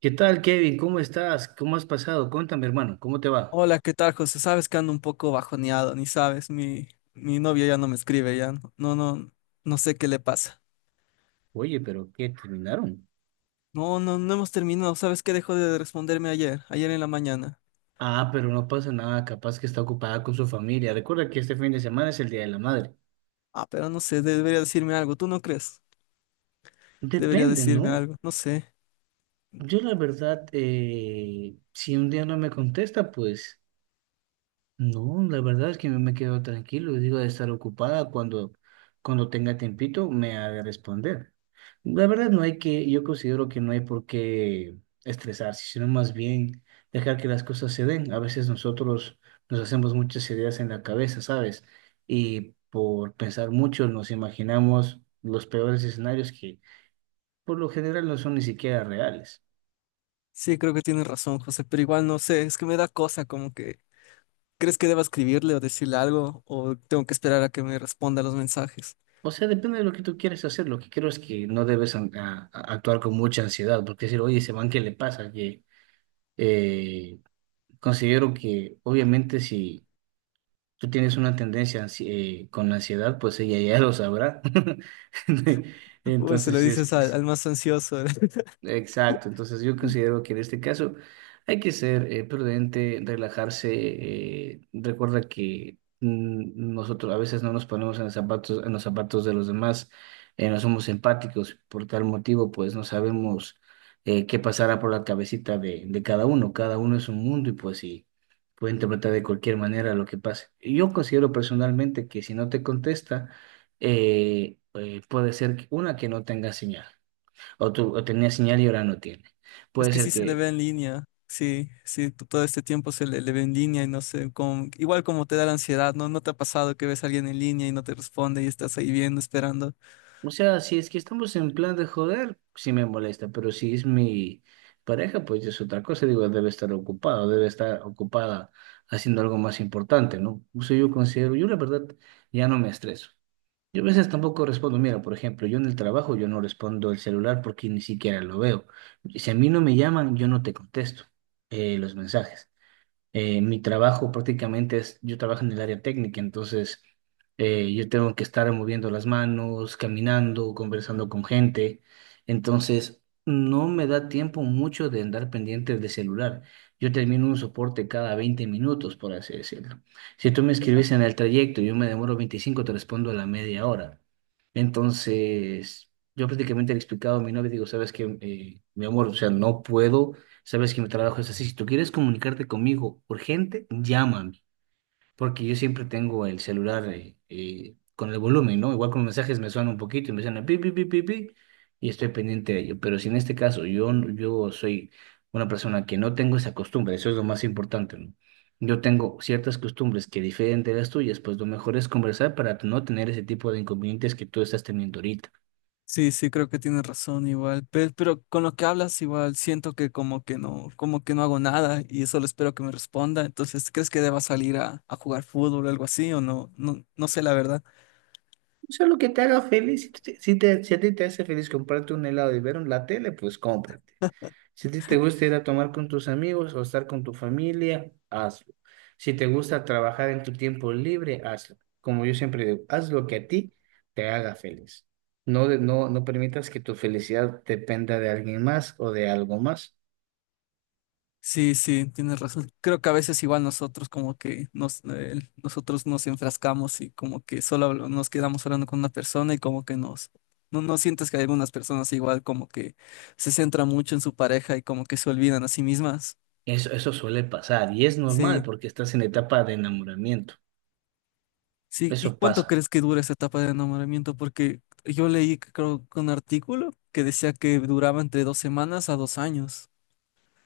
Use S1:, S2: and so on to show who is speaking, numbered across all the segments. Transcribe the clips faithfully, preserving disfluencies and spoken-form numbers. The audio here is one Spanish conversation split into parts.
S1: ¿Qué tal, Kevin? ¿Cómo estás? ¿Cómo has pasado? Cuéntame, hermano, ¿cómo te va?
S2: Hola, ¿qué tal, José? Sabes que ando un poco bajoneado, ni sabes, mi, mi novia ya no me escribe, ya no, no, no, no sé qué le pasa.
S1: Oye, pero ¿qué terminaron?
S2: No, no, no hemos terminado. ¿Sabes qué? Dejó de responderme ayer, ayer en la mañana.
S1: Ah, pero no pasa nada, capaz que está ocupada con su familia. Recuerda que este fin de semana es el Día de la Madre.
S2: Ah, pero no sé, debería decirme algo, ¿tú no crees? Debería
S1: Depende,
S2: decirme
S1: ¿no?
S2: algo, no sé.
S1: Yo la verdad, eh, si un día no me contesta, pues... No, la verdad es que me quedo tranquilo, digo de estar ocupada cuando, cuando tenga tiempito me haga responder. La verdad no hay que, yo considero que no hay por qué estresarse, sino más bien dejar que las cosas se den. A veces nosotros nos hacemos muchas ideas en la cabeza, ¿sabes? Y por pensar mucho nos imaginamos los peores escenarios que por lo general no son ni siquiera reales.
S2: Sí, creo que tienes razón, José, pero igual no sé, es que me da cosa, como que, ¿crees que deba escribirle o decirle algo? ¿O tengo que esperar a que me responda los mensajes?
S1: O sea, depende de lo que tú quieras hacer. Lo que creo es que no debes an- a- a- actuar con mucha ansiedad, porque decir, oye, ese man, ¿qué le pasa? Que eh, considero que, obviamente, si tú tienes una tendencia ansi- eh, con ansiedad, pues ella ya lo sabrá.
S2: Uy, se
S1: Entonces,
S2: lo
S1: sí es
S2: dices
S1: que,
S2: al,
S1: si
S2: al más ansioso.
S1: Exacto, entonces yo considero que en este caso hay que ser eh, prudente, relajarse. Eh, recuerda que mm, nosotros a veces no nos ponemos en los zapatos, en los zapatos de los demás, eh, no somos empáticos, por tal motivo pues no sabemos eh, qué pasará por la cabecita de, de cada uno. Cada uno es un mundo y pues sí, puede interpretar de cualquier manera lo que pase. Y Yo considero personalmente que si no te contesta, eh, eh, puede ser que- una que no tenga señal. O, tu- o tenía señal y ahora no tiene.
S2: Es
S1: Puede
S2: que
S1: ser
S2: sí se le
S1: que,
S2: ve en línea, sí, sí, t- todo este tiempo se le, le ve en línea y no sé, con, igual como te da la ansiedad, ¿no? ¿No te ha pasado que ves a alguien en línea y no te responde y estás ahí viendo, esperando?
S1: o sea, si es que estamos en plan de joder, sí me molesta, pero si es mi pareja, pues es otra cosa. Digo, debe estar ocupado, debe estar ocupada haciendo algo más importante, ¿no? Eso yo considero, yo la verdad ya no me estreso. Yo a veces tampoco respondo, mira, por ejemplo, yo en el trabajo yo no respondo el celular porque ni siquiera lo veo. Si a mí no me llaman, yo no te contesto eh, los mensajes. Eh, mi trabajo prácticamente es, yo trabajo en el área técnica, entonces eh, yo tengo que estar moviendo las manos, caminando, conversando con gente, entonces no me da tiempo mucho de andar pendiente del celular. Yo termino un soporte cada veinte minutos, por así decirlo. Si tú me escribes en el trayecto, yo me demoro veinticinco, te respondo a la media hora. Entonces, yo prácticamente le he explicado a mi novia, digo, ¿sabes qué? Eh, mi amor, o sea, no puedo. Sabes que mi trabajo es así. Si tú quieres comunicarte conmigo urgente, llámame, porque yo siempre tengo el celular eh, eh, con el volumen, ¿no? Igual con los mensajes me suena un poquito y me suena pi, pi, pi, pi, pi, y estoy pendiente de ello. Pero si en este caso yo, yo soy una persona que no tengo esa costumbre, eso es lo más importante, ¿no? Yo tengo ciertas costumbres que difieren de las tuyas, pues lo mejor es conversar para no tener ese tipo de inconvenientes que tú estás teniendo ahorita.
S2: Sí, sí, creo que tienes razón igual, pero, pero con lo que hablas igual siento que como que no, como que no hago nada y solo espero que me responda. Entonces, ¿crees que deba salir a, a jugar fútbol o algo así o no? No, no sé la verdad.
S1: O sea, lo que te haga feliz, si, te, si te- si a ti te hace feliz comprarte un helado y ver un- la tele, pues cómprate. Si a ti te gusta ir a tomar con tus amigos o estar con tu familia, hazlo. Si te gusta trabajar en tu tiempo libre, hazlo. Como yo siempre digo, haz lo que a ti te haga feliz. No, de- no, no permitas que tu felicidad dependa de alguien más o de algo más.
S2: Sí, sí, tienes razón. Creo que a veces igual nosotros como que nos, eh, nosotros nos enfrascamos y como que solo hablo- nos quedamos hablando con una persona y como que nos, no, no sientes que hay algunas personas igual como que se centran mucho en su pareja y como que se olvidan a sí mismas.
S1: Eso, eso suele pasar y es normal
S2: Sí,
S1: porque estás en etapa de enamoramiento.
S2: sí. ¿Y
S1: Eso
S2: cuánto
S1: pasa.
S2: crees que dura esa etapa de enamoramiento? Porque yo leí creo un artículo que decía que duraba entre dos semanas a dos años.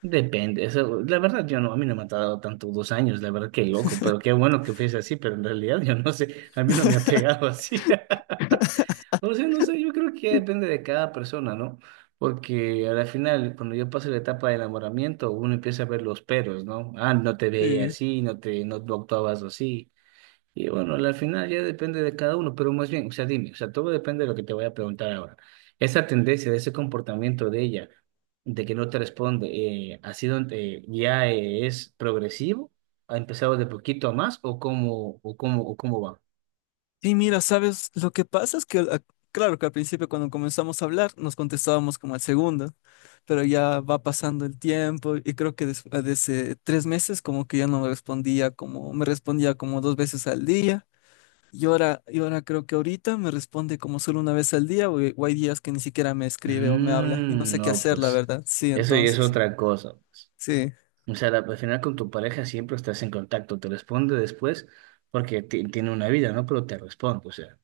S1: Depende, eso, la verdad yo no, a mí no me ha tardado tanto dos años, la verdad que loco, pero qué bueno que fuese así, pero en realidad yo no sé, a mí no me ha pegado así. No sé, no sé, yo creo que depende de cada persona, ¿no? Porque al final, cuando yo paso la etapa de enamoramiento, uno empieza a ver los peros, ¿no? Ah, no te veía
S2: Sí.
S1: así, no te, no, no actuabas así. Y bueno, al final ya depende de cada uno, pero más bien, o sea, dime, o sea, todo depende de lo que te voy a preguntar ahora. Esa tendencia, de ese comportamiento de ella, de que no te responde, eh, ¿ha sido, eh, ya eh, es progresivo? ¿Ha empezado de poquito a más o cómo, o cómo, o cómo va?
S2: Sí, mira, ¿sabes? Lo que pasa es que, ah, claro que al principio cuando comenzamos a hablar nos contestábamos como al segundo, pero ya va pasando el tiempo y creo que des- ah, desde tres meses como que ya no me respondía como, me respondía como dos veces al día y ahora, y ahora creo que ahorita me responde como solo una vez al día o, eh, o hay días que ni siquiera me escribe o me habla y no
S1: Mm,
S2: sé qué
S1: no,
S2: hacer, la
S1: pues,
S2: verdad. Sí,
S1: eso y es
S2: entonces,
S1: otra cosa, pues.
S2: sí,
S1: O sea, la- al final con tu pareja siempre estás en contacto, te responde después porque ti- tiene una vida, ¿no? Pero te responde, o sea.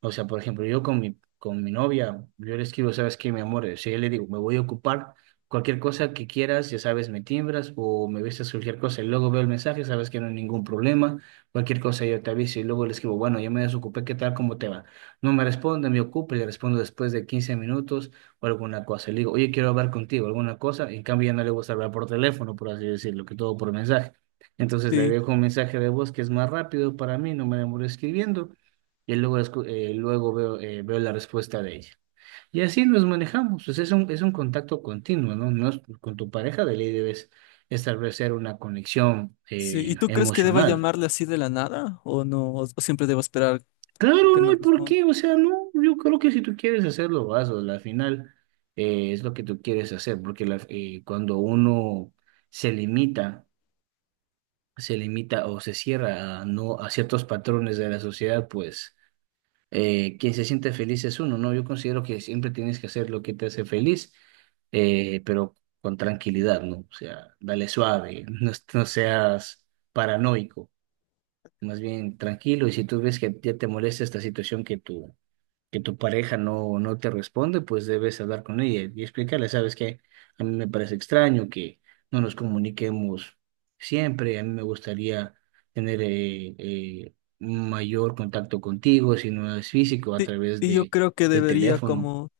S1: O sea, por ejemplo, yo con mi, con mi novia, yo le escribo, ¿sabes qué, mi amor? O sea, yo le digo, me voy a ocupar cualquier cosa que quieras, ya sabes, me timbras o me avisas cualquier cosa y luego veo el mensaje, sabes que no hay ningún problema, cualquier cosa yo te aviso y luego le escribo, bueno, yo me desocupé, ¿qué tal? ¿Cómo te va? No me responde, me ocupo y le respondo después de quince minutos o alguna cosa. Le digo, oye, quiero hablar contigo, alguna cosa. En cambio, ya no le gusta hablar por teléfono, por así decirlo, que todo por mensaje. Entonces le
S2: sí,
S1: dejo un mensaje de voz que es más rápido para mí, no me demoro escribiendo. Y luego, escu- eh, luego veo, eh, veo la respuesta de ella. Y así nos manejamos. Pues es un, es un contacto continuo, ¿no? No es- con tu pareja de ley debes establecer una conexión
S2: sí.
S1: eh,
S2: ¿Y tú crees que deba
S1: emocional.
S2: llamarle así de la nada o no? ¿O, o siempre debo esperar
S1: Claro,
S2: que
S1: no
S2: me
S1: hay por
S2: responda?
S1: qué, o sea, no, yo creo que si tú quieres hacerlo, hazlo, al final eh, es lo que tú quieres hacer, porque la- eh, cuando uno se limita, se limita o se cierra a, no, a ciertos patrones de la sociedad, pues eh, quien se siente feliz es uno, ¿no? Yo considero que siempre tienes que hacer lo que te hace feliz, eh, pero con tranquilidad, ¿no? O sea, dale suave, no, es- no seas paranoico, más bien tranquilo, y si tú ves que ya te molesta esta situación que tú que tu pareja no, no te responde, pues debes hablar con ella y explicarle, ¿sabes qué? A mí me parece extraño que no nos comuniquemos siempre, a mí me gustaría tener eh, eh, un mayor contacto contigo, si no es físico, a
S2: Sí,
S1: través
S2: y yo
S1: de,
S2: creo que
S1: del
S2: debería
S1: teléfono.
S2: como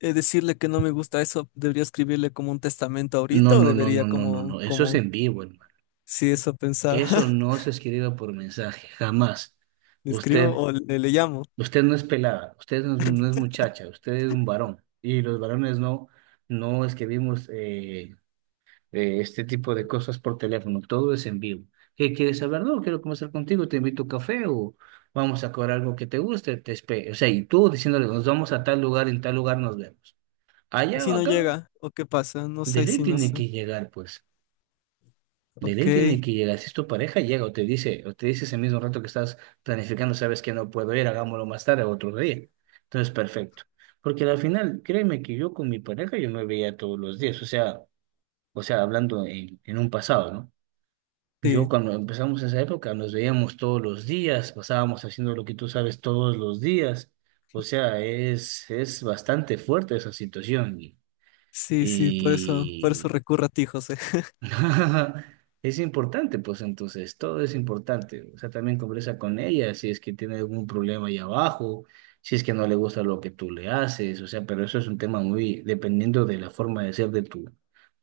S2: eh, decirle que no me gusta eso, debería escribirle como un testamento
S1: No,
S2: ahorita o
S1: no, no,
S2: debería
S1: no, no, no,
S2: como,
S1: no, eso es
S2: como,
S1: en vivo, hermano.
S2: si eso pensaba,
S1: Eso no se escribe por mensaje, jamás.
S2: le escribo
S1: Usted,
S2: o le, le llamo.
S1: usted no es pelada, usted no es, no es muchacha, usted es un varón y los varones no no escribimos eh, eh, este tipo de cosas por teléfono, todo es en vivo. ¿Qué quieres saber? No, quiero conversar contigo, te invito a café o vamos a comer algo que te guste, te espe- o sea, y tú diciéndole, nos vamos a tal lugar, en tal lugar nos vemos.
S2: ¿Y
S1: Allá
S2: si
S1: o
S2: no
S1: acá,
S2: llega? ¿O qué pasa? No
S1: de
S2: sé,
S1: ley
S2: si no
S1: tiene
S2: sé.
S1: que llegar, pues. De
S2: Ok,
S1: ley tiene que llegar. Si es tu pareja, llega o te dice, o te dice ese mismo rato que estás planificando, sabes que no puedo ir, hagámoslo más tarde otro día. Entonces, perfecto. Porque al final, créeme que yo con mi pareja yo me veía todos los días, o sea, o sea, hablando en en un pasado, ¿no? Yo
S2: sí,
S1: cuando empezamos esa época nos veíamos todos los días, pasábamos haciendo lo que tú sabes todos los días. O sea, es, es bastante fuerte esa situación.
S2: sí, sí, por eso, por eso
S1: Y,
S2: recurro a ti, José.
S1: es importante, pues entonces, todo es importante. O sea, también conversa con ella si es que tiene algún problema ahí abajo, si es que no le gusta lo que tú le haces, o sea, pero eso es un tema muy dependiendo de la forma de ser de tu,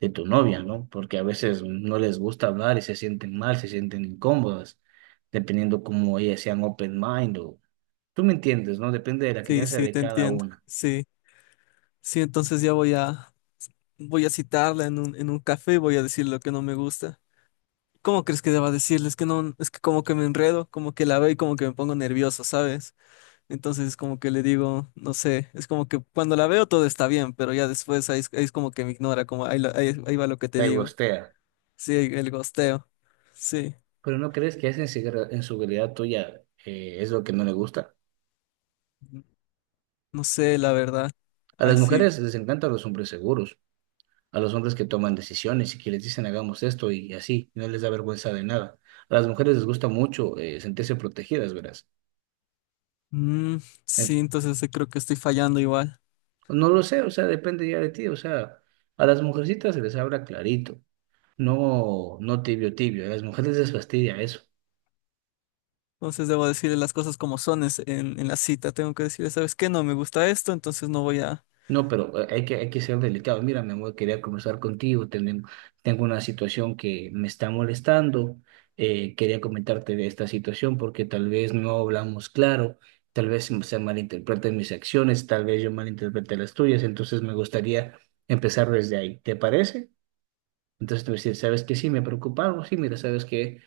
S1: de tu novia, ¿no? Porque a veces no les gusta hablar y se sienten mal, se sienten incómodas, dependiendo cómo ellas sean open mind o... Tú me entiendes, ¿no? Depende de la
S2: Sí,
S1: crianza
S2: sí,
S1: de
S2: te
S1: cada
S2: entiendo.
S1: una.
S2: Sí, sí, entonces ya voy a, voy a citarla en un, en un café y voy a decir lo que no me gusta. ¿Cómo crees que deba decirle? Es que no, es que como que me enredo, como que la veo y como que me pongo nervioso, ¿sabes? Entonces es como que le digo, no sé, es como que cuando la veo todo está bien, pero ya después ahí es, ahí es como que me ignora, como ahí, la- ahí- ahí va lo que te
S1: Te
S2: digo.
S1: gustea.
S2: Sí, el gosteo. Sí,
S1: Pero ¿no crees que esa inseguridad inseguridad tuya eh, es lo que no le gusta?
S2: no sé, la verdad.
S1: A las
S2: Ay, sí.
S1: mujeres les encantan los hombres seguros, a los hombres que toman decisiones y que les dicen hagamos esto y así, no les da vergüenza de nada. A las mujeres les gusta mucho eh, sentirse protegidas, verás.
S2: Mm, sí,
S1: En-
S2: entonces eh, creo que estoy fallando igual.
S1: no lo sé, o sea, depende ya de ti, o sea, a las mujercitas se les habla clarito, no, no tibio, tibio, a las mujeres les fastidia eso.
S2: Entonces debo decirle las cosas como son es- en, en la cita. Tengo que decirle, ¿sabes qué? No me gusta esto, entonces no voy a,
S1: No, pero eh, hay que, hay que ser delicado. Mira, mi amor, quería conversar contigo. Tenem- tengo una situación que me está molestando. Eh, quería comentarte de esta situación porque tal vez no hablamos claro, tal vez se malinterpreten mis acciones, tal vez yo malinterprete las tuyas. Entonces me gustaría empezar desde ahí. ¿Te parece? Entonces te voy a decir, ¿sabes qué? Sí, me preocupa algo. Sí, mira, ¿sabes que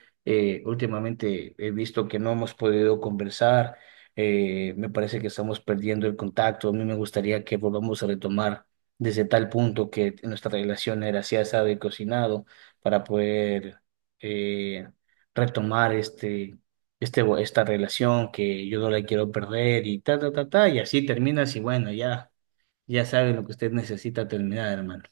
S1: últimamente he visto que no hemos podido conversar? Eh, me parece que estamos perdiendo el contacto. A mí me gustaría que volvamos a retomar desde tal punto que nuestra relación era así asado y cocinado para poder eh, retomar este, este, esta relación que yo no la quiero perder y ta, ta, ta, ta. Y así terminas y bueno, ya, ya sabes lo que usted necesita terminar, hermano.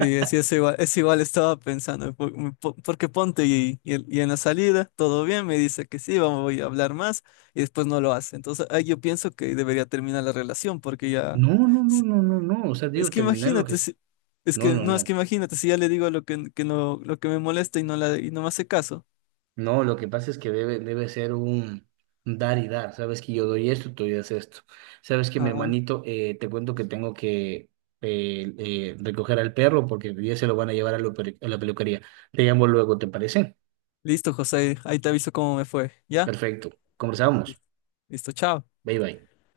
S2: sí, es, es igual, es igual estaba pensando, po- po- porque ponte y, y el- y en la salida todo bien, me dice que sí, vamos, voy a hablar más y después no lo hace. Entonces ahí yo pienso que debería terminar la relación porque ya,
S1: No, no, no,
S2: si-
S1: no, no, no. O sea,
S2: es
S1: digo,
S2: que
S1: terminar lo
S2: imagínate,
S1: que...
S2: si- es
S1: No,
S2: que
S1: no,
S2: no, es que
S1: no.
S2: imagínate si ya le digo lo que, que no, lo que me molesta y no, la, y no me hace caso.
S1: No, lo que pasa es que debe, debe ser un dar y dar. Sabes que yo doy esto, tú das esto. Sabes que mi
S2: Ah,
S1: hermanito, eh, te cuento que tengo que eh, eh, recoger al perro porque ya se lo van a llevar a, la peri- a la peluquería. Te llamo luego, ¿te parece?
S2: listo, José, ahí te aviso cómo me fue. ¿Ya?
S1: Perfecto. Conversamos.
S2: Listo, chao.
S1: Bye, bye.